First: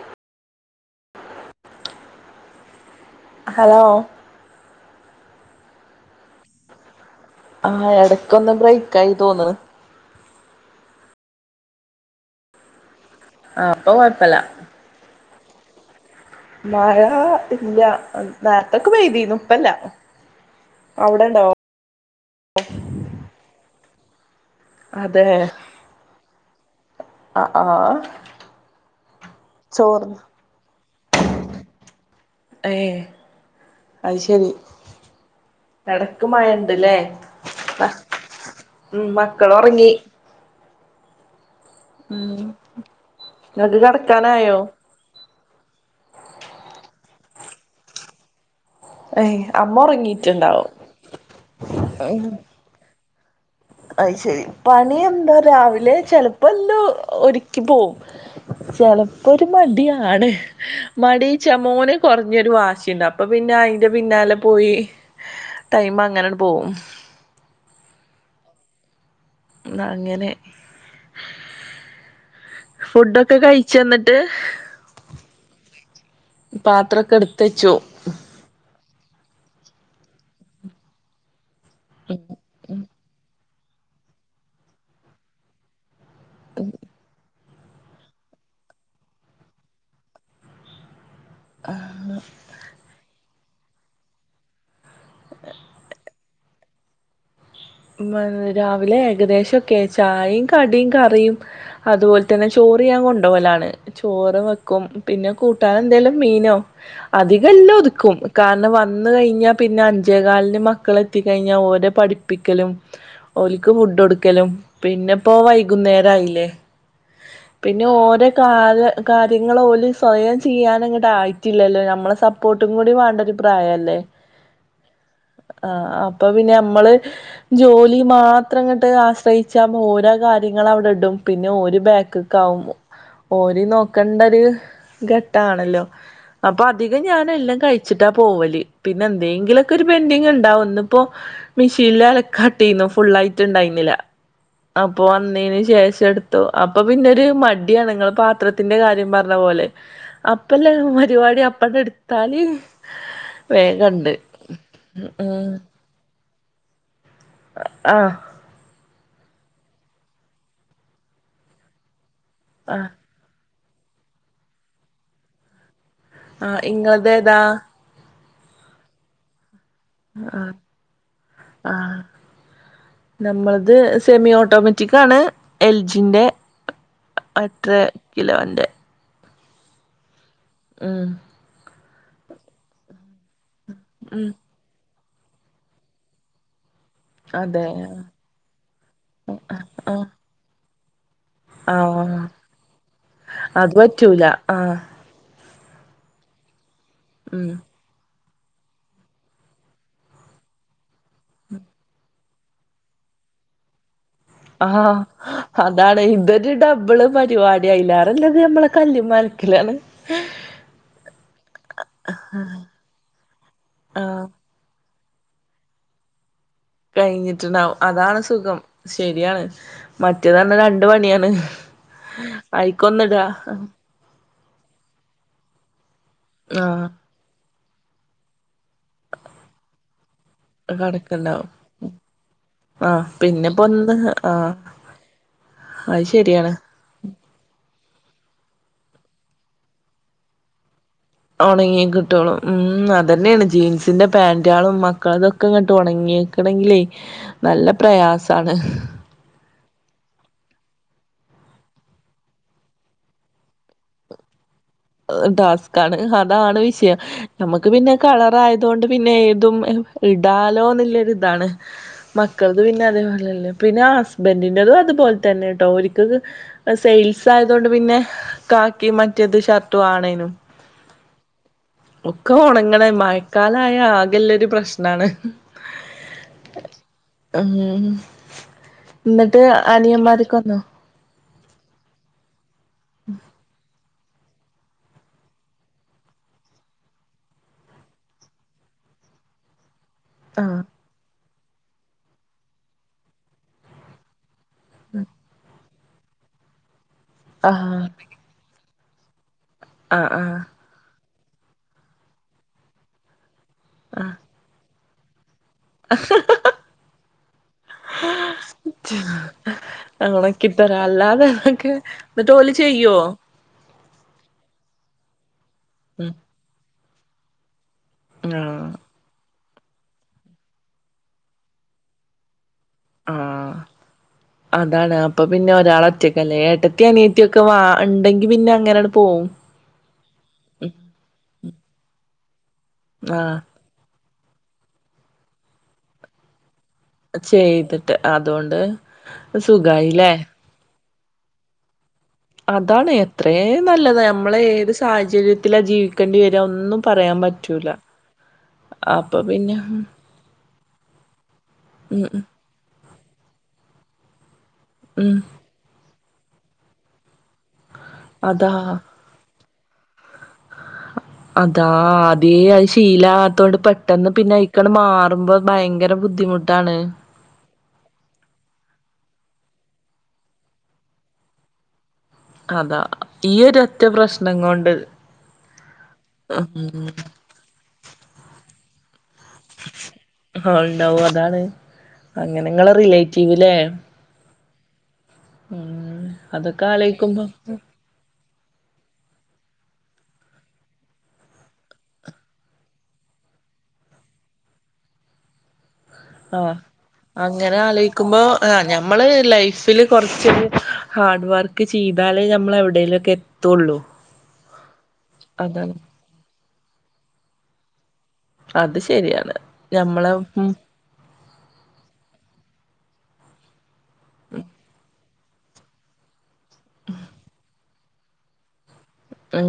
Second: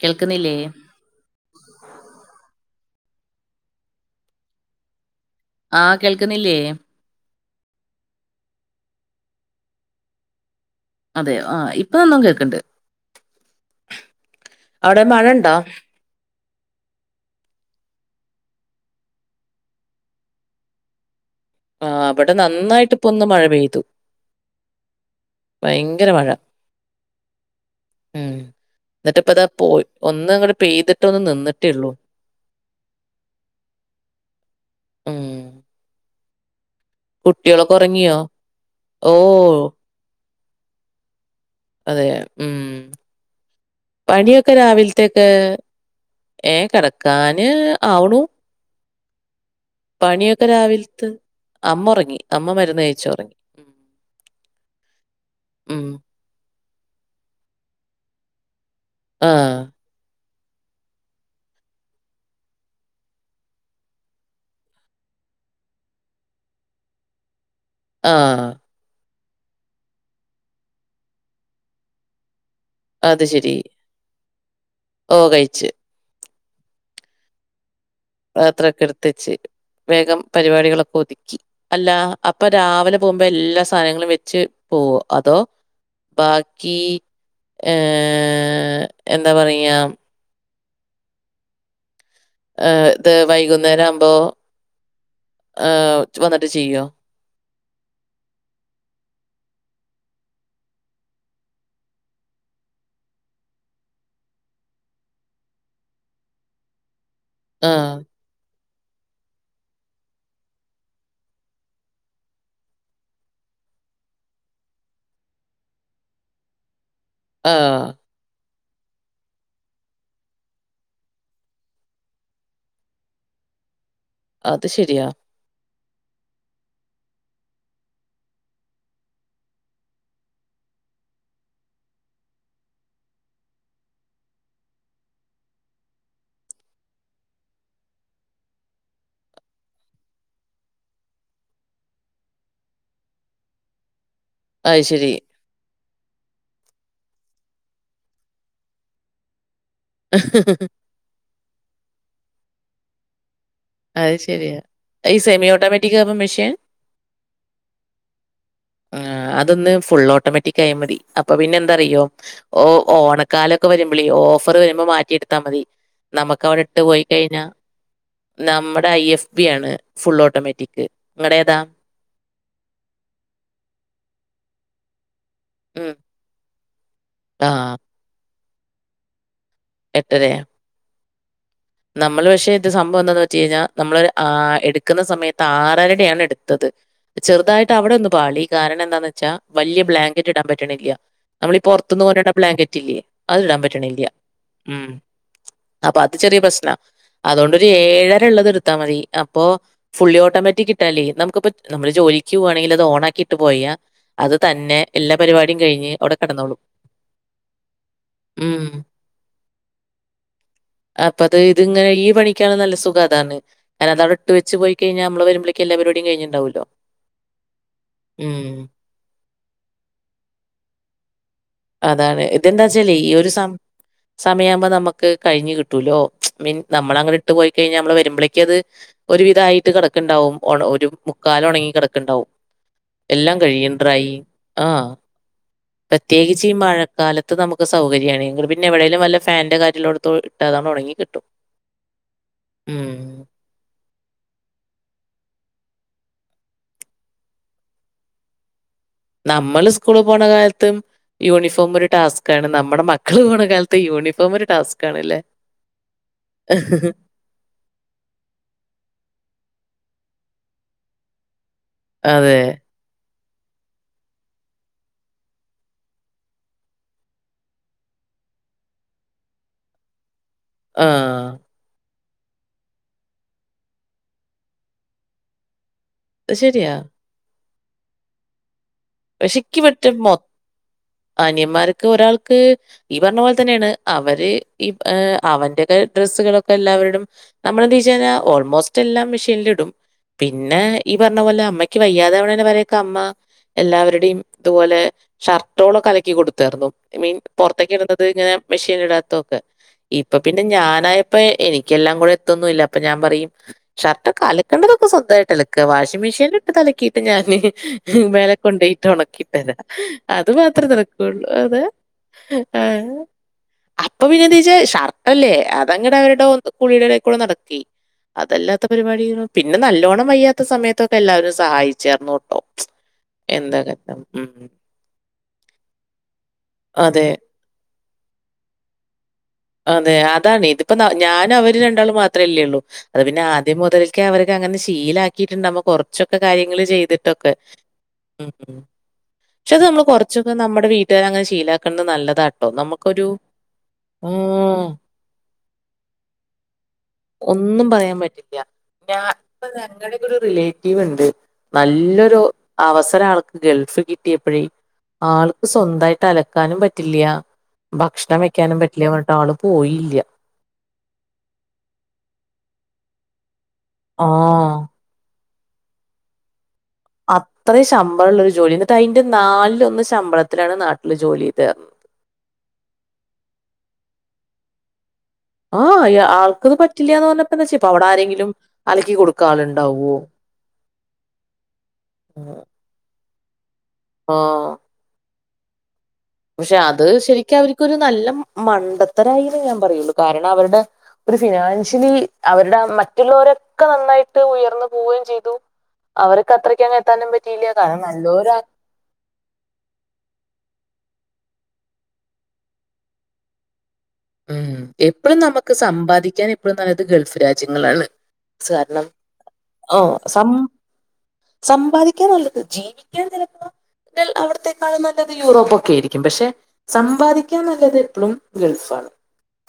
കേൾക്കുന്നില്ലേ ഹലോ ആഹ് കേൾക്കുന്നില്ലേ ആഹ് എടക്കൊന്ന് ബ്രേക്കായിന്ന് തോന്നണ് അതെ ആ ഇപ്പൊന്നു കേക്ക്ണ്ട് ആ അപ്പൊ കൊഴപ്പില്ല അവിടെ മഴ ഇണ്ടാ മഴ ഇല്ല നേരത്തൊക്കെ പെയ്തീരുന്നു ഇപ്പൊ ഇല്ല അവിടെണ്ടോ ആ അവിടെ നന്നായിട്ട് ഇപ്പൊന്ന് മഴ പെയ്തു അതെ ഭയങ്കര മഴ ആഹ് ആഹ് ഉം എന്നിട്ട് ഇപ്പിതാ പോയി ചോർന്ന് ഒന്ന് അങ്ങട് പെയ്തിട്ട് ഒന്ന് നിന്നിട്ടേള്ളൂ അയ് ശെരി ഉം എടക്ക് മഴ ഇണ്ട്ല്ലേ കുട്ടികളൊക്കെ ഉറങ്ങിയോ? ഉം ഓഹ് മക്കളൊറങ്ങി അതെ ഉം ഇങ്ങക്ക് പണിയൊക്കെ കെടക്കാനായോ രാവിൽ ത്തേക്ക് ഏ കെടക്കാന് ആവ്ണു ഏയ് അമ്മ പണിയൊക്കെ ഒറങ്ങീറ്റ്ണ്ടാവും രാവിൽത്ത് അമ്മ ഒറങ്ങി അമ്മ മരുന്ന് കഴിച്ചൊറങ്ങി അയ്ശെരി പണി എന്താ ഉം രാവിലെ ചെൽ പ്പല്ലോ ഒരുക്കി പോവും ചെലപ്പോരു ആഹ് മടിയാണ് മടി ചേ മോന് കൊറഞ്ഞൊരു വാശിയുണ്ട് അപ്പൊ പിന്നെ അയിന്റെ പിന്നാലെ പോയി ടൈം അങ്ങനാണ്ട് പോം ആഹ് അങ്ങനെ അത് ഫുഡൊക്ക ശരി. കഴിച്ചാന്നി ട്ട് ഓഹ് കഴിച്ച് പാത്രൊക്കെ എടുത്ത് വെച്ചു പാത്രാക്കെ എടുത്ത് വെച്ച് വേഗം പരിപാടികളൊക്ക ഒതുക്കി അല്ല അപ്പ രാവിലെ പോംമ്പോ എല്ലാ സാനങ്ങളും വെച്ച് പോവോ അതോ ബാക്കീ ഏഹ് എന്താ പറയാ ആഹ് ഏഹ് ഇത് വൈകുന്നേരം ആവുമ്പോ ആഹ് വന്നിട്ട് ചെയ്യോ ഉം രാവിലെ ഏകദേശക്കെ ചായയും കടിയും കറിയും അതുപോലെ തന്നെ ചോർഞാൻ കൊണ്ടോവലാണ് ചോറ് വെക്കും പിന്നെ കൂട്ടാൻ എന്തോലും മീനോ അധികം എല്ലും ആഹ് ഒതുക്കും കാരണം വ ന്ന് കഴിഞ്ഞാ പിന്നെ അഞ്ചേ കാലിന് മക്കള എത്തിക്കഴിഞ്ഞാൽ ഓര പഠിപ്പിക്കലും ഓല്ക്ക് ഫുഡ് കൊടുക്കലും പിന്നെപ്പോ വൈകുന്നേരം ആയില്ലേ ആഹ് പിന്നെ ഓരോ ക കാര്യങ്ങൾഓല് സ്വയം ചെയ്യാനങ്ങോട്ട ആയിട്ടില്ലല്ലോ നമ്മളെസപ്പോ ർട്ടും കൂടി വേണ്ട ഒരു പ്രായം അല്ലേ അത് ശരിയാ ആഹ് അപ്പൊ പിന്നെ നമ്മള് ജോലി മാത്രം ഇങ്ങട്ട് ആശ്രയിച്ച ഓരോ കാര്യങ്ങൾ അവിടെ ഇടും പിന്നെ ഒരു ബാക്ക് കാവും ഓര് നോക്കേണ്ട ഒരു ഘട്ടണല്ലോ അപ്പൊ അധികം ഞാൻ എല്ലാം കഴിച്ചിട്ടാ പോവൽ പിന്നെ എന്തെങ്കിലുംക്കെ ഒരു പെൻഡിങ് ഉണ്ടാവും ഇന്നി ഇപ്പോ ഫില്ല അലകാൻ ഇട്ടിനു ഫുള്ളായിട്ട്ണ്ടായിന്നില്ല അത് അപ്പൊ ശരി. വന്നതിന് ശേഷം എടു ത്തൂ അപ്പൊ പിന്നെരു മടിയാണ് നിങ്ങള് പാത്രത്തിന്റെ കാര്യം പറഞ്ഞ പോലെ അപ്പല്ലേ പരിപടി അപ്പ എടുത്താല് അത് വേഗണ്ട് ശരിയാ ഈ സെമി ഉം ഓട്ടോമാറ്റിക് ആവുമ്പോ മെഷീൻ ആഹ് ആഹ് അതൊന്ന് ഫുൾ ഓട്ടോമാറ്റിക് ആയ മതി അപ്പൊ പിന്നെ എന്താറിയോ ഓ ആഹ് ഓണക്കാലൊക്കെ വരുമ്പോളി ഓഫർ വരുമ്പോ മാറ്റി എടുത്താൽ മതി നമുക്ക് ആഹ് അവിടെ ഇട്ട് പോയി ഇങ്ങളത് ഏതാ കഴിഞ്ഞൽ നമ്മുടെ ഐ എഫ് ബി ആണ് ഫുൾ ഓട്ടോമാറ്റിക് ഇങ്ങട ഏതാ ആഹ് നമ്മളത് സെമി ഓട്ടോമാറ്റിക്കാണ് എൽ ഉം ജിൻ്റെ അത്ര ആഹ് കിലോൻ്റെ എട്ടരയ ഉം നമ്മള് പക്ഷെ ഇത് സംഭവം എന്താന്ന് വെച്ച് കഴിഞ്ഞാൽ നമ്മള ഉം എക്കുന്ന സമയത്ത് ആറരടെയാണ് എടുത്തത് അതെ ചെറുതായിട്ട് അവിടെ ഒന്ന് പാളി കാരണം എന്താന്ന് വെച്ചാ വലിയ ആഹ് ബ്ലാങ്കറ്റ് ഇടാൻ പറ്റണില്ല നമ്മള് ആഹ് പുറത്തുന്ന്കൊണ്ടുരുന്ന ബ്ലാങ്കറ്റ് ഇല്ലേ അത് ഇടാൻ പറ്റണില്ല പറ്റൂല ആഹ് ഉം അപ്പൊ അത് ചെറിയ പ്രശ്നം ഉം അതുകൊണ്ടരു ഏഴര ള്ളത് എടുത്താൽ മതി അപ്പോ ഫുള്ളി ഓട്ടോമാറ്റിക്ട്ടാൽ നമുക്കി നമ്മ ജോലി ജോലിക്കുവാണെങ്കിൽ അത് ഓണാക്കിയിട്ട് പോയാ അത് തന്നെ ആഹ് എല്ലാ പരിപാടിയും കഴിഞ്ഞ് അതാണ് അവിടെ ഇതൊരു കിടന്നോളും. ഡബിള് പരിപാടിയാ ഉം അയിലറഞമ്മളെ കല്ല്മാൽ ക്ല്ലാണ് അപ്പ അത് ഇതിങ്ങനെ ഈ പണിക്കാണ് നല്ല സുഖം ആതാണ് അത് ആഹ് അവിടെട്ട് വച്ച് പോയി കഴിഞ്ഞാ നമ്മള വരുമ്പോ എല്ലാപരിപാടി കഴിഞ്ഞുണ്ടാവല്ലോ കഴിഞ്ഞിട്ടുണ്ടാവും അതാണ് സുഖം ശരിയാണ് മറ്റേതന്ന രണ്ട് പണിയാണ് അതാണ് ആയിക്കൊന്നടാ സമയമാവുമ്പോ നമുക്ക് കഴിഞ്ഞു കിട്ടൂലോ മീൻ ആഹ് നമ്മളങ്ങനെ വിട്ട് പോയി കഴിഞ്ഞാൽ നമ്മൾ വരുമ്പോളേക്ക് അത് ഒരുവിധയിട്ട് കിടക്കണ്ടാവും ഒരു മുക്കാല കടക്ക്ണ്ടാവും ഉണങ്ങി കിടക്കണ്ടാവും ആഹ് എല്ലാം പിന്നെപ്പോ കയ്യും ഒന്ന് ഡ്രൈ ആഹ് അത് പ്രത്യേകിച്ച് ഈ ശരിയാണ് മഴ കാലത്ത് നമുക്ക് സൗകര്യണ് പിന്നെ എവിടേലും വല്ല ഫാൻന്റെ കാറ്റ് ലോടത്തോ ഇട്ടാഅത് ഉണങ്ങി ഉണങ്ങി കിട്ടുള്ളൂ ഉം അതന്നെയാണ് ജീൻസിന്റെ പാന്റ്ളും മക്കള്ളതും ക്ക ഉണങ്ങിക്കണങ്കില് നല്ല പ്രയാസമണ് നമ്മള് ഉസ്കൂള് പോണ കാലത്തും യൂണിഫോമൊരു ടാസ്ക് ആണ് നമ്മുടെ മക്കള് പോണ കാലത്ത് യൂണിഫോം ഒരു ടാസ്ക് ടാസ്കാണ് അതാണ് വിഷയം നമുക്ക് പിന്നെ കളറായതുകൊണ്ട് പിന്നെ ഏതും ഇടാലോ ന്നുള്ളൊരിതാണ് അതെ. മക്കളത് പിന്നെ അതേപോലെല്ലേ പിന്നെ ഹസ്ബൻഡിന്റെതും അതുപോലെ തന്നെ കേട്ടോ ഓരിക്ക ഇപ്പോ സെയിൽസ് ആയതൊണ്ട് പിന്നെ കാക്കി മറ്റേത് ഷർട്ടും ആണേനും ആഹ് ഒക്കെ ഉണങ്ങണെ മഴക്കാലായ ആകെല്ലൊരു പ്രശ്നാണ് തു ശരിയാ ഉം പക്ഷെ എന്നിട്ട് ഇക്ക് മറ്റേ മൊ അനിയന്മാരൊക്കെ വന്നോ അനിയന്മാർക്ക് ഒരാൾക്ക് ഈ പറഞ്ഞ പോലെ തന്നെയാണ് അവര് ഈ അവന്റെ ഒക്കെ ഡ്രെസ്സുകളൊക്കെ എല്ലാവരടും നമ്മളെന്ത്വെച്ച് കഴിഞ്ഞാ ഓൾമോസ്റ്റ് എല്ലാം മെഷീനിലിടും ആഹ് പിന്നെ ഈ പറഞ്ഞ പോലെ അമ്മയ്ക്ക് വയ്യാതാവണേനവരേക്കെ അമ്മ എല്ലാവരുടെയും ഇതുപോലെ ഷർട്ടോളൊക്കെ അലക്കി കൊടുത്തായിരുന്നു മീൻ പൊറത്തേക്ക് ആഹ് ഇടുന്നത് ഇങ്ങനെ മെഷീനിടാത്തൊക്കെ ഇപ്പൊ പിന്നെ ആഹ് ഞാനായപ്പോ എനിക്കെല്ലാം കൂടെ എത്തൊന്നുംല്ല അപ്പൊ ഞാൻ പറയും ഷർട്ടൊക്കെ അലക്കേണ്ടതൊക്കെ സ്വന്തമായിട്ടല വാഷിംഗ് മെഷീനിലിട്ടിതലക്കിയിട്ട് ഞാന് മേലെ ഇട്ട് ഉണക്കീട്ടരാ ആഹ് അത് മാത്രേ ഉണക്കിത്തരാ നടക്കുള്ളൂ അല്ലാതെ അതെ അതൊക്കെ എന്നിട്ട് ഓല് ചെയ്യോ ആഹ് അപ്പൊ പിന്നെന്ത്വച്ച ഷർട്ടല്ലേ അതങ്ങട് ഉം അവരുടെ കുളിയുടെടേക്കൂടെ നടക്കി അതല്ലാത്ത ആഹ് പരിപാടി പിന്നെ നല്ലോണ്ണം വയ്യാത്ത സമയത്തൊക്കെ എല്ലാവരും സഹായിച്ചാർന്നു ട്ടോ ആഹ് അതാണ് അപ്പൊ പിന്നെ ഒരാളൊറ്റക്കല്ലേ ഏട്ടത്തീം അതെ അനീത്തീ ക്കെ വാ ഉണ്ടെങ്കി പിന്നെ അങ്ങനെയങ്ങട് പോകും അതെ അതാണ് ഇതിപ്പ ഞാനും അവര് രണ്ടാളും മാത്രല്ലേ ഉള്ളൂ അത് പിന്നെ ആഹ് ആദ്യം മുതൽ ക്കെ അവര്ക്ക് അങ്ങനെ ശീലാക്കീട്ടുണ്ടാവമ്മോ കൊറച്ചൊക്കെ കാര്യങ്ങൾ ചെയ്തി ട്ടൊക്കെ ചെയ്തിട്ട് അതുകൊണ്ട് പക്ഷെത് നമ്മൾ സുഖായില്ലേ കൊറച്ചൊക്കെ നമ്മുടെ വീട് ട്ടിലങ്ങനെ ശീലാക്കേണ്ടത് നല്ലതാ അതാണ് എത്രേം നല്ലത് ഞാ നമ്മള് ഏത് സാഹചര്യത്തിലാ ജീവിക്കേണ്ടി വര്വ ഒന്നും പറയാൻ പറ്റൂല്ല ഒന്നും പറയാൻ പറ്റില്ല ഞാ ഇപ്പ ഉം ഞങ്ങടെക്കൊരു റിലേറ്റീവ് ഉണ്ട് നല്ലൊരു ഉം അവസരം ആൾക്ക് ഗൾഫ് കിട്ടിയപ്പോഴേ ഉം ആൾക് സ്വന്തായിട്ട് അലക്കാനും പറ്റില്യ ഭക്ഷണം അതാ വെക്കാനും പറ്റില്യ പറഞ്ഞിട്ട് ആള് പോയില്ല അതാ അതേ അത് ശീലാകാത്തോണ്ട് ആ പെട്ടെന്ന് പിന്നെ അയൊക്കങ്ങട് മാറുമ്പോ ഭയങ്കര ബുദ്ധിമുട്ടാണ് അത്രയും ശമ്പളള്ളൊരു ജോലി എന്നിട്ട് അതിന്റെ നാലിലൊന്ന് ശമ്പളത്തിലാണ് നാട്ടില് ജോലി ചെയ്ത് അതാ ഈ ഒരു ഒറ്റപ്രശ്നം കൊണ്ട് ആഹ് അയാ ആൾക്കത് പറ്റില്യാന്ന് പറഞ്ഞപ്പന്ന്വച്ചേ പ്പോ അവിടാരെങ്കിലും അലക്കി കൊടുക് ആളുണ്ടാവും അതാണ് അങ്ങനെ നിങ്ങളെ റിലേറ്റീവ് ല്ലേ ആഹ് ഉം പക്ഷെ അതൊക്കെ അത് ആലോയിക്കുമ്പോ ശരിക്ക് അവര്ക്കൊരു നല്ല മണ്ടത്തരായിന്നേ ഞാൻ പറയുള്ളൂ കാരണം അവരുടെ ഒരു ഫിനാൻഷ്യലി അവരുടെ മറ്റുള്ളവരൊക്കെ നന്നായിട്ട് ഉയർന്നു പോവേം ചെയ്തു അവര്ക്ക് ആഹ് അത്രക്കങ്ങ് എത്താനും പറ്റീല്യ കാരണം നല്ലോ നമ്മള് ലൈഫില് കൊറച്ചൊരു ഹാർഡ് വർക്ക് ചെയ്താലേ ഞമ്മള് എവിടേലൊക്കെ എ ത്തുള്ളു ഉം എപ്പഴും നമുക്ക് സമ്പാദിക്കാൻ എപ്പഴും നല്ലത് ഗൾഫ് രാജ്യങ്ങളാണ് അത് കാരണം ശരിയാണ് ആഹ് ഞമ്മളെ സം ഉം സമ്പാദിക്കാൻ നല്ലത് ജീവിക്കാൻ ചിലപ്പോ അവിടത്തെക്കാളും നല്ല ത് യൂറോപ്പൊക്കെ ആയിരിക്കും പക്ഷെ സമ്പാദിക്കാൻ നല്ലത് എപ്പളും ഗൾഫാണ്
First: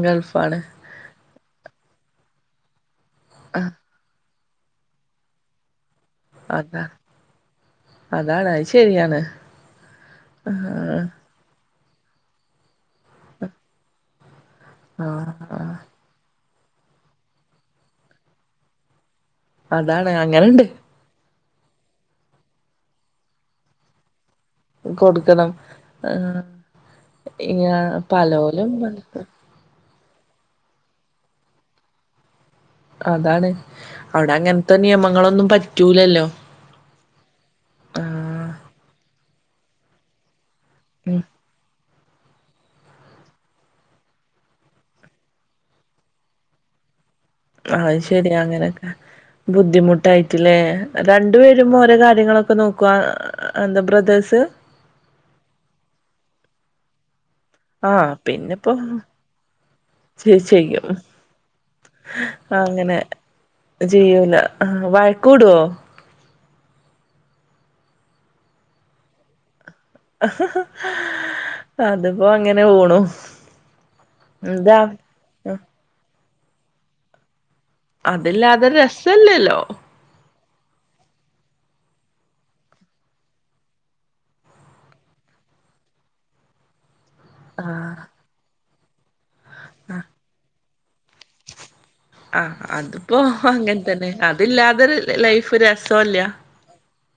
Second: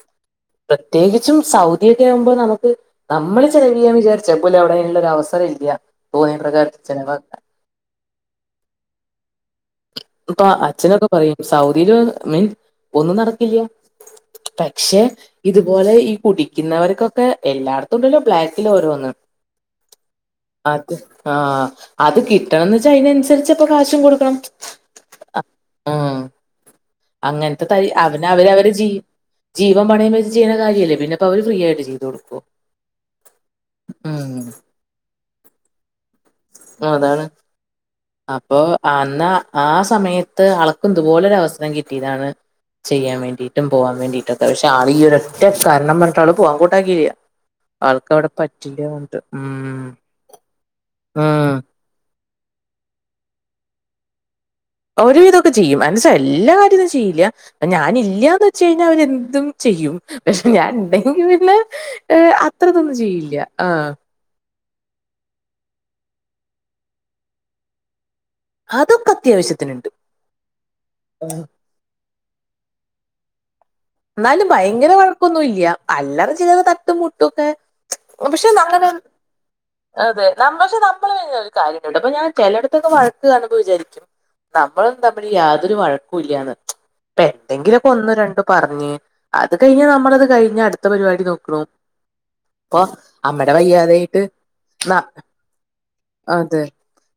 ഗൾഫാാണ് പ്രത്യേകിച്ചും സൗദിക്കെ ആവുമ്പോൾ നമുക്ക് നമ്മള് ചെലവ ചെയ്യാൻ വിചാരിച്ച- ച്ചപ്പല എവിടെ ഉള്ള ഒരു അവസരം ഇല്ല തോന്നിയ പ്രകാര അതാ ചെലവാക്ക് അതാണ് അഹ് ശരിയാണ് പ്പൊ അച്ഛനൊക്കെ പറയും സൗദിയില് മീൻസ് ഒന്നും നടക്കില്ല പക്ഷെ ആഹ് ആഹ് ഇതുപോലെ ഈ കുട്ടി ഇരിക്കുന്നവർക്കൊക്കെ എല്ലായിടത്തുംണ്ടല്ലും ബ്ലാക്കിൽ ഓരോന്ന് അതാണ് അങ്ങനെണ്ട് അത് ആഹ് അത് കിട്ടണംന്ന് വെച്ചാ അതിനനുസരിച്ചപ്പ കാശും കൊടുക്കണം കൊടുക്കണം ആഹ് ആ- അങ്ങനത്തെ ത അവന് അവര് അവര് ജീ- ജീവ പണയ വച്ച് ചെയ്യുന്ന കാര്യല്ലേ പിന്നെപ്പ അവര് ഫ്രീ ആയിട്ട് ചെയ്തു കൊടുക്കോ അതാണ് അവിടെ അങ്ങനത്തെ നിയമങ്ങളൊന്നും പറ്റൂലല്ലോ ആ അതാണ് ആഹ്. അപ്പൊ അന്ന ആ സമയത്ത് അളക്ക് ഉം. ഇതുപോലെ ഒരു അവസരം കിട്ടിയതാണ് ചെയ്യാൻ വേണ്ടിയിട്ടും പോവാൻ വേണ്ടിയിട്ടൊക്കെ പക്ഷെ ആൾ ഈ ഒരൊറ്റ കാരണം പറഞ്ഞട്ട് ആള് പോവാൻ കൂട്ടാക്കിയില്ല അത് ആൾക്കവിടെ ശെരിയാ പറ്റില്ല അങ്ങനൊക്കെ ഉം ബുദ്ധിമുട്ടായിട്ടില്ലേ രണ്ടു ഉം പേരും ഓരോ കാര്യങ്ങളൊക്കെ നോക് എന്ത ബദേർസ് ഒരുവിതൊക്കെ ചെയ്യും മനസ്സ എല്ലാ കാര്യൊ ഒന്നും ചെയ്യില്ല ആഹ് ഞാനില്ലാന്ന് വെച്ച പിന്നെപ്പോ കഴിഞ്ഞാൽ അവന എന്തും ചെയ്യും ചെ പക്ഷെ ഞാൻ ചെയ്യും. ണ്ടെങ്കിൽ പിന്നെ- ഏ അത്രതൊന്നും ചെയ്യില്ല ആഹ് ആ വഴക്കോടോ? അതൊക്കെ അത്യാവശ്യത്തിനുണ്ട് അ ഹാ ഹാ [unintelligible] അതിപ്പോ അങ്ങനെ പോണു ന്നാലും എന്താ ഭയങ്കര വഴക്കൊന്നുല്ല അല്ലത ചിലറ തട്ടും മുട്ടുംക്കെ- പക്ഷെ അതില്ലാതെ നങ്ങന- രസല്ലല്ലോ. അതെ ന പക്ഷെ നമ്മള് ക ഒരു കാര്യണ്ട് അപ്പ ഞൻ ചിലയിടത്തൊക്കെ വഴക്ക് കാണുമ്പോൾ വിചാരിക്കും നമ്മളും തമ്മിൽ യാതൊരു വഴക്ക ഇല്ലന്ന് ഇപ്പ എന്തെങ്കിലൊക്കെ ആഹ്. ഒന്ന് രണ്ടു പറഞ്ഞ് അത് കഴിഞ്ഞ നമ്മളത് കഴിഞ്ഞഞ് അടുത്ത പരിപാടി നോക്കണു ആഹ് ഇപ്പൊ അതിപ്പോ അമ്മടെ അങ്ങനെ തന്നെ വയ്യാതായിട്ട് അതില്ലാതൊരു ലൈഫ് രസവല്ല. അത്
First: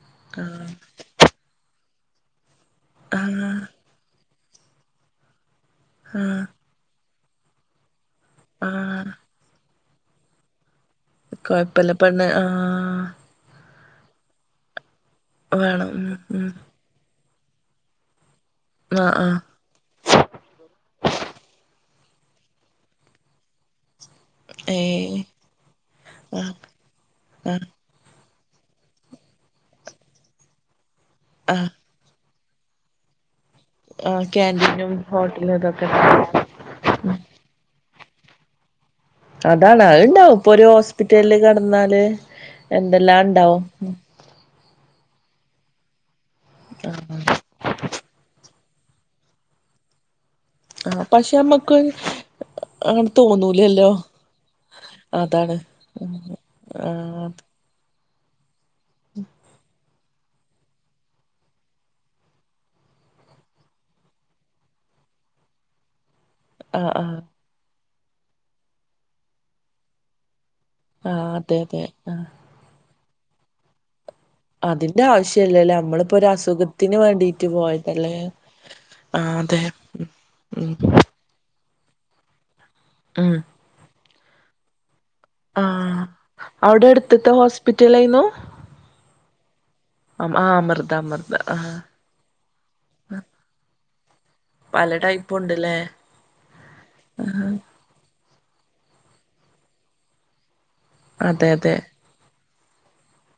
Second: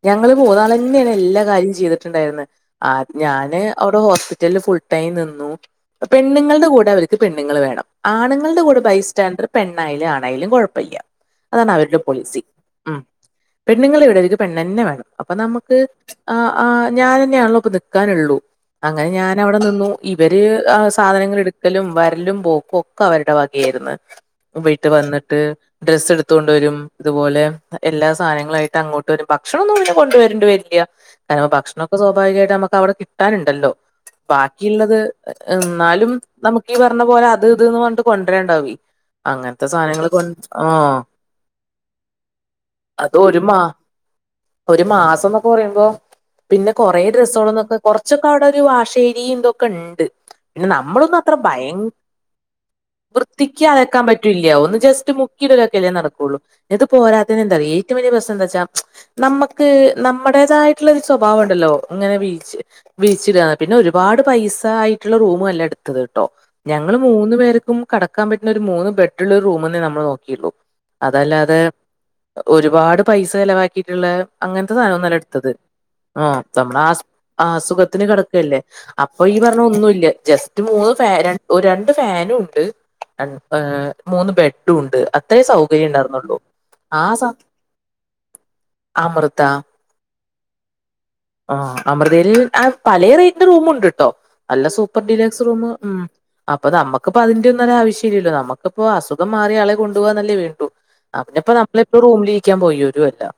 ഞങ്ങള് മൂന്നാളെ അന്നെയാണ് എല്ലാ കാര്യം ചെയ്തിട്ടുണ്ടായിന്ന് ആ ആഹ്. ഞാന് അവിടെ ഹോസ്പിറ്റലില് ഫുൾ ടൈം നിന്നു ആഹ് പെണ്ണുങ്ങളുടെ കൂടെ അവർക്ക് പെണ്ണുങ്ങൾേവേണം ആണുങ്ങളുടെ കൂടെ ആഹ് ബൈസ്റ്റാൻഡേർഡ് പെണ്ണായാലും ആണായാലും കുഴപ്പല്ല അതാണ് കൊഴപ്പല്ല അവരുടെ പെണ്ണ് പൊളിസി ഉ- ആഹ് പെണ്ണുങ്ങൾ ഇവിടെരിക്കും പെണ്ണണ് തന്നെ വേണം അപ്പൊ നമുക്ക് വേണം ഉം ആ ഉം ആ- ഞാനന്നെയാണല്ലോ ഇപ്പൊ നിക്കാനുള്ളൂ അങ്ങനെ ആഹ് ഞാൻ ആഹ് അവിടെ നിന്നു ഇവര്- ആ സാധനങ്ങൾ എടുക്കലും വരലും പോക്കും ഒക്കെ അവരുടെ വകയായിരുന്നു. വീട്ട് ഏഹ് വന്നിട്ട് ഡ്രസ് എടുത്ത കൊണ്ട ആഹ് വരും ഇതുപോലെ ആഹ് എല്ലാ സാധനങ്ങളായിട്ട് അങ്ങോട്ട് വരും ഭക്ഷണം ഒന്നും ഇ കൊണ്ടുവരേണ്ടി വരില്ല കാരണം ആഹ് ഭക്ഷണ- സ്വാഭാവികമായിട്ട് നമക്ക് അവിടെ കിട്ടാനുണ്ടല്ലോ ആഹ് കാന്റീനും ബാക്കിയുള്ളത് ഹോ - എന്നാലും നമുകീ പറഞ്ഞ പോലെ അത് ഇത് ന്ന് പറഞ്ഞി കൊണ്ട രണ്ടാവ അതാണ് അത്ണ്ടാവും ഇപ്പൊ ഒരു ഹോസ്പിറ്റലില് കടന്നാല് അത് എന്തെല്ലാം ഒരു മാ ണ്ടാവും ഒരു മാസം ന്നൊക്കെ പറയുമ്പോ പിന്നെ കൊറേ രസൾ എന്നൊക്കെ കൊറ- കുറച്ചൊക്കെ ഔടെ ഒരു വാശരിയും എന്തൊക്കെ ഉണ്ട് പിന്നെ ആഹ് നമ്മളൊന്ന അത്ര പക്ഷെ ഭയ- നമ്മക്ക് അങ്ങനെ വൃത്തിക്ക് തോന്നൂലല്ലോ അതക്കാൻ പറ്റൂല്ലയോ ഒന്ന് ജസ്റ്റ് അതാണ് മുക്കിതാക്കലെ നടക്കയുള്ളൂ ഇത് ആഹ് പോരാത്തനെ എന്താറിയോ റ്റ വലിയ പ്രശ്നം എന്താ വെച്ചാ നമ്മുക്ക് നമ്മുടേതായിട്ടുള്ള ഒരു സ്വഭാവം ണ്ടല്ലോ ഇങ്ങനെ വീഴച്ച് വിഴിച്ചിട്ടന്ന പിന്നെ ഒരുപാട് പൈസ ആയി [unintelligible] റൂമല്ല എടുത്തത് കേട്ടോ ആഹ് ഞങ്ങള് ആഹ് മൂന്നു പേർക്കും കിടക്കാൻ പറ്റുന്ന ഒരു മൂന്ന് ബെഡുള്ള ഒരു റൂമ് തന്നെ നമ്മൾ നോക്കിയുള്ളൂ ആഹ് അതെ അതല്ലാതെ അതെ ആഹ് ഒരുപാട് പൈസ ചിലവാക്കിയിട്ടുള്ള അങ്ങനത്തെ സാധനം അതിന്റെ ഒന്നുമല്ല എടുത്തത് ആവശ്യല്ലല്ലോ നമ്മളിപ്പോ ഒരു ആഹ് അസുഖത്തിന് നമ്മള് ആ വേണ്ടിട്ട് അസുഖത്തിന് പോയതല്ലേ കിടക്കയല്ലേ അ അപ്പൊ ആഹ് ഈ അതെ പറഞ്ഞ ഒന്നുമില്ല ജസ്റ്റ് മൂന്ന് ഫാൻ രണ്ട് ഫാനും ഉണ്ട് ഉം ഏഹ് മൂന്ന് ബെഡും ഉണ്ട് അത്രേ സൗകര്യം ആഹ് ഉണ്ടായിരുന്നുള്ളൂ അവിടെ ആഹ് അടുത്തത്തെ സ ഹോസ്പിറ്റലായിരുന്നു അമൃത ആഹ് ആഹ് അമൃത അമൃത ആ ആഹ് അമൃതയിൽ ആ പല റേറ്റിന്റെ റൂമ് ഉണ്ട് കേട്ടോ നല്ല സൂ പല പ്പർ ടൈപ്പ് ഡീലക്സ് റൂമ് ഉണ്ട്ല്ലേ ഉം അപ്പൊ നമ്മുക്കിപ്പോ അതിന്റെ ഒന്നും ഒരു ആവശ്യമില്ലല്ലോ നമു ക്ക് ഇപ്പോ അസുഖം മാറിയ ആളെ കൊണ്ടുപോവാൻ അല്ലേ വേണ്ടു അതെ അതിനിപ്പോ അതെ നമ്മളിപ്പോൾ റൂമിലിരിക്കാൻ പോയതോ അല്ല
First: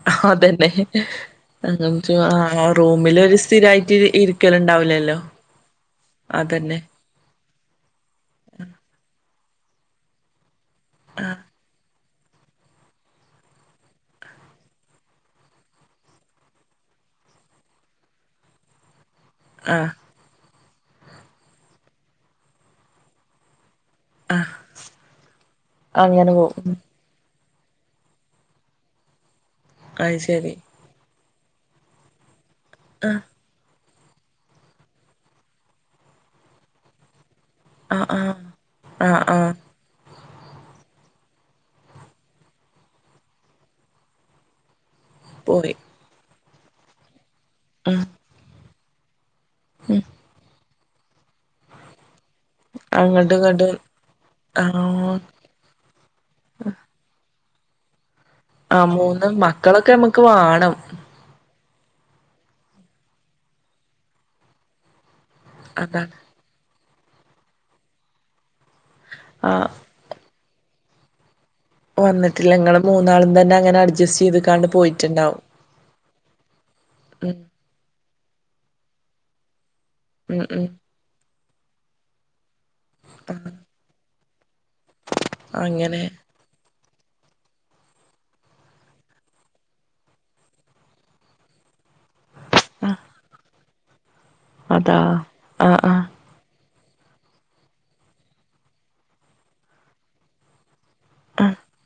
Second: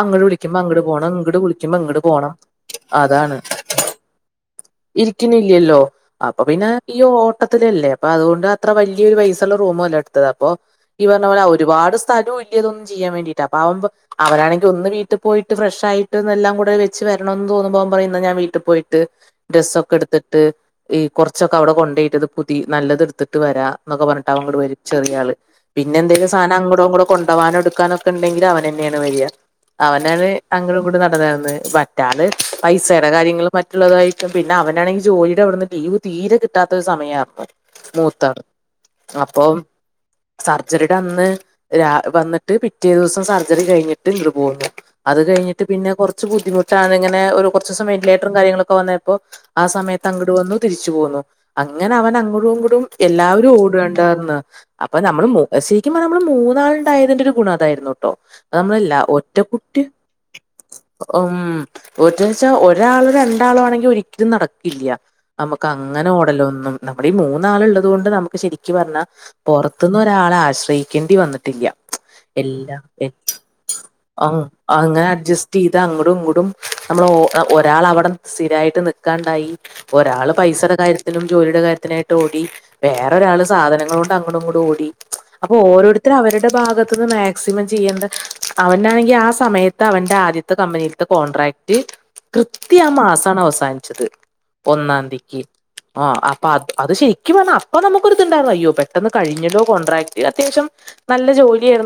അങ്ങട് വിളിക്കുമ്പോ അതന്നെ അങ്ങട് പോണം ഇങ്ങട് വിളിക്കുമ്പോ ഇങ്ങട്ട് പോണം ആഹ് റൂമില് അതാണ് ഒരു സ്ഥിരായിട്ട് ഇരിക്കലുണ്ടാവില്ലല്ലോ ഇരിക്കണില്ലല്ലോ അപ്പൊ പിന്നെ അതന്നെ ഈ ഓട്ടത്തിലല്ലേ അപ്പൊ അതുകൊണ്ട് അത്ര വലിയൊരു പൈസയുള്ള റൂമല്ല എടുത്തത് അപ്പൊ ഈ പറഞ്ഞ പോലെ ഒരുപാട് സ്ഥലവും ഇല്ല ഇതൊന്നും ചെയ്യാൻ വേണ്ടീട്ട് അപ്പൊ അവൻ പറ അവനാണെങ്കിൽ ഒന്ന് വീട്ടിൽ പോയിട്ട് ഫ്രഷ് ആയിട്ട്ന്ന് എല്ലാം കൂടെ വെച്ച് വരണം എന്ന് തോന്നുമ്പോ അവൻ പറയും എന്നാ ഞാൻ വീട്ടിൽ പോയിട്ട് ആഹ് ഡ്രസ്സൊക്കെ എടുത്തിട്ട് ഈ കുറച്ചൊക്കെ അവിടെ കൊണ്ടുപോയി ഇട്ടിട്ട് പുതി നല്ലത് എടുത്തിട്ട് വരാ എന്നൊക്കെ പറഞ്ഞിട്ട് ഇങ്ങോട്ട് വരും ചെറിയ ആള് പിന്നെ എന്തെിലും അങ്ങനെ സാധനം പോകും അങ്ങടോ ഇങ്ങടോ കൊണ്ടു പോവാനോ എടുക്കാനോ ക്ക് ഉണ്ടെങ്കിൽ അവൻ തന്നെയാണ് വരിക അത് അവനാണ് ശരി അങ്ങടും ഇങ്ങടും നടന്ന് നടന്നു മറ്റാള് പൈസയുടെ ആഹ് കാര്യങ്ങും മറ്റുള്ളതായിട്ടും പിന്നെ അവനാണെങ്കിൽ ജോലിയുടെ അവിടുന്ന് ലീവ് തീരെ കിട്ടാത്ത ഒരു സമയമാ ആഹ് ആഹ് മൂത്തആള് ആഹ് അപ്പൊ ആഹ് സർജറിയുടെ അന്ന് രാ വന്നിട്ട് പിറ്റേ ദിവസം സർജറി കഴിഞ്ഞിട്ട് ഇങ്ങട്ട് പോന്നു അത് കഴിഞ്ഞിട്ട് പോയി പിന്നെ കുറച്ച് ബുദ്ധിമുട്ടാണ് ഇങ്ങനെ ഒരു കുറച്ച് സമയം ഉം വെന്റിലേറ്ററും കാര്യങ്ങളൊക്കെ വന്നപ്പോ ആ ഉം സമയത്ത് അങ്ങട് വന്നു തിരിച്ചു പോന്നു അങ്ങനെ അവൻ അങ്ങോടും ഇങ്ങോടും അങ്ങോട്ടും എല്ലാവരും ഇങ്ങോട്ടും ഓടേണ്ടായിന്ന് അപ്പൊ ആഹ് നമ്മള് മൂ ശരിക്കും പറയുമ്പോൾ നമ്മള് മൂന്നാൾ ഉണ്ടായതിന്റെ ഒരു ഗുണം അതായിരുന്നു കേട്ടോ ആഹ് മൂന്ന് മക്കളൊക്കെ നമ്മുക്ക് വേണം ഉം ഒറ്റ വെച്ചാ ഒരാള് രണ്ടാളും ആണെങ്കിൽ ഒരിക്കലും നടക്കില്ല നമുക്ക് അങ്ങനെ അതാണ് ഓടലൊന്നും നമ്മുടെ ഈ മൂന്നാൾ ഉള്ളത് കൊണ്ട് നമുക്ക് ശരിക്കു പറഞ്ഞാൽ ആഹ് പുറത്ത് ന്നേ ഒരാളെ ആശ്രയിക്കേണ്ടി വന്നിട്ടില്ല വന്നിട്ടില്ല ഇങ്ങള് എല്ലാം മൂന്നാളും ഏഹ് തന്നെ അങ്ങനെ അഡ്ജസ്റ്റ് ചെയ്ത്ക്കാണ്ട് അങ്ങനെ അഡ്ജ പോയിട്ടുണ്ടാവും സ്റ്റ് ഇത് അങ്ങോടും ഇങ്ങോടും നമ്മൾ ഉം ഒരാൾ അവിടെ സ്ഥിരായിട്ട് നിക്കാനുണ്ടായി ഒരാൾ ഉം ഉം പൈസയുടെ കാര്യത്തിനും ജോലിയുടെ കാര്യത്തിനായിട്ട് ഓടി വേറെ ഒരാള് സാധനങ്ങൾ കൊ ണ്ട് അങ്ങടും ഇങ്ങടും ഓടി അപ്പോ അങ്ങനെ ഓരോരുത്തരും അവരുടെ ഭാഗത്ത് നിന്ന് മാക് സിമം ചെയ്യേണ്ട അവനാണെങ്കിൽ ആ സമയത്ത് അവന്റെ ആദ്യത്തെ കമ്പനിയിലത്തെ കോൺട്രാക്ട് കൃത്യം ആ ആഹ് മാസമാണ് അവസാനിച്ചത് അതാ ഒന്നാംതിക്ക് ആഹ് അപ്പം അത് ശരിക്കും പറഞ്ഞൽ അപ്പൊ നമുക്കൊരു ഇതുണ്ടായിരുന്നു അയ്യോ പെട്ടെന്ന് കഴിഞ്ഞല്ലോ കോൺട്രാക്ട് അത്യാവശ്യം നല്ല ആഹ് ജോലി ആയിരുന്നു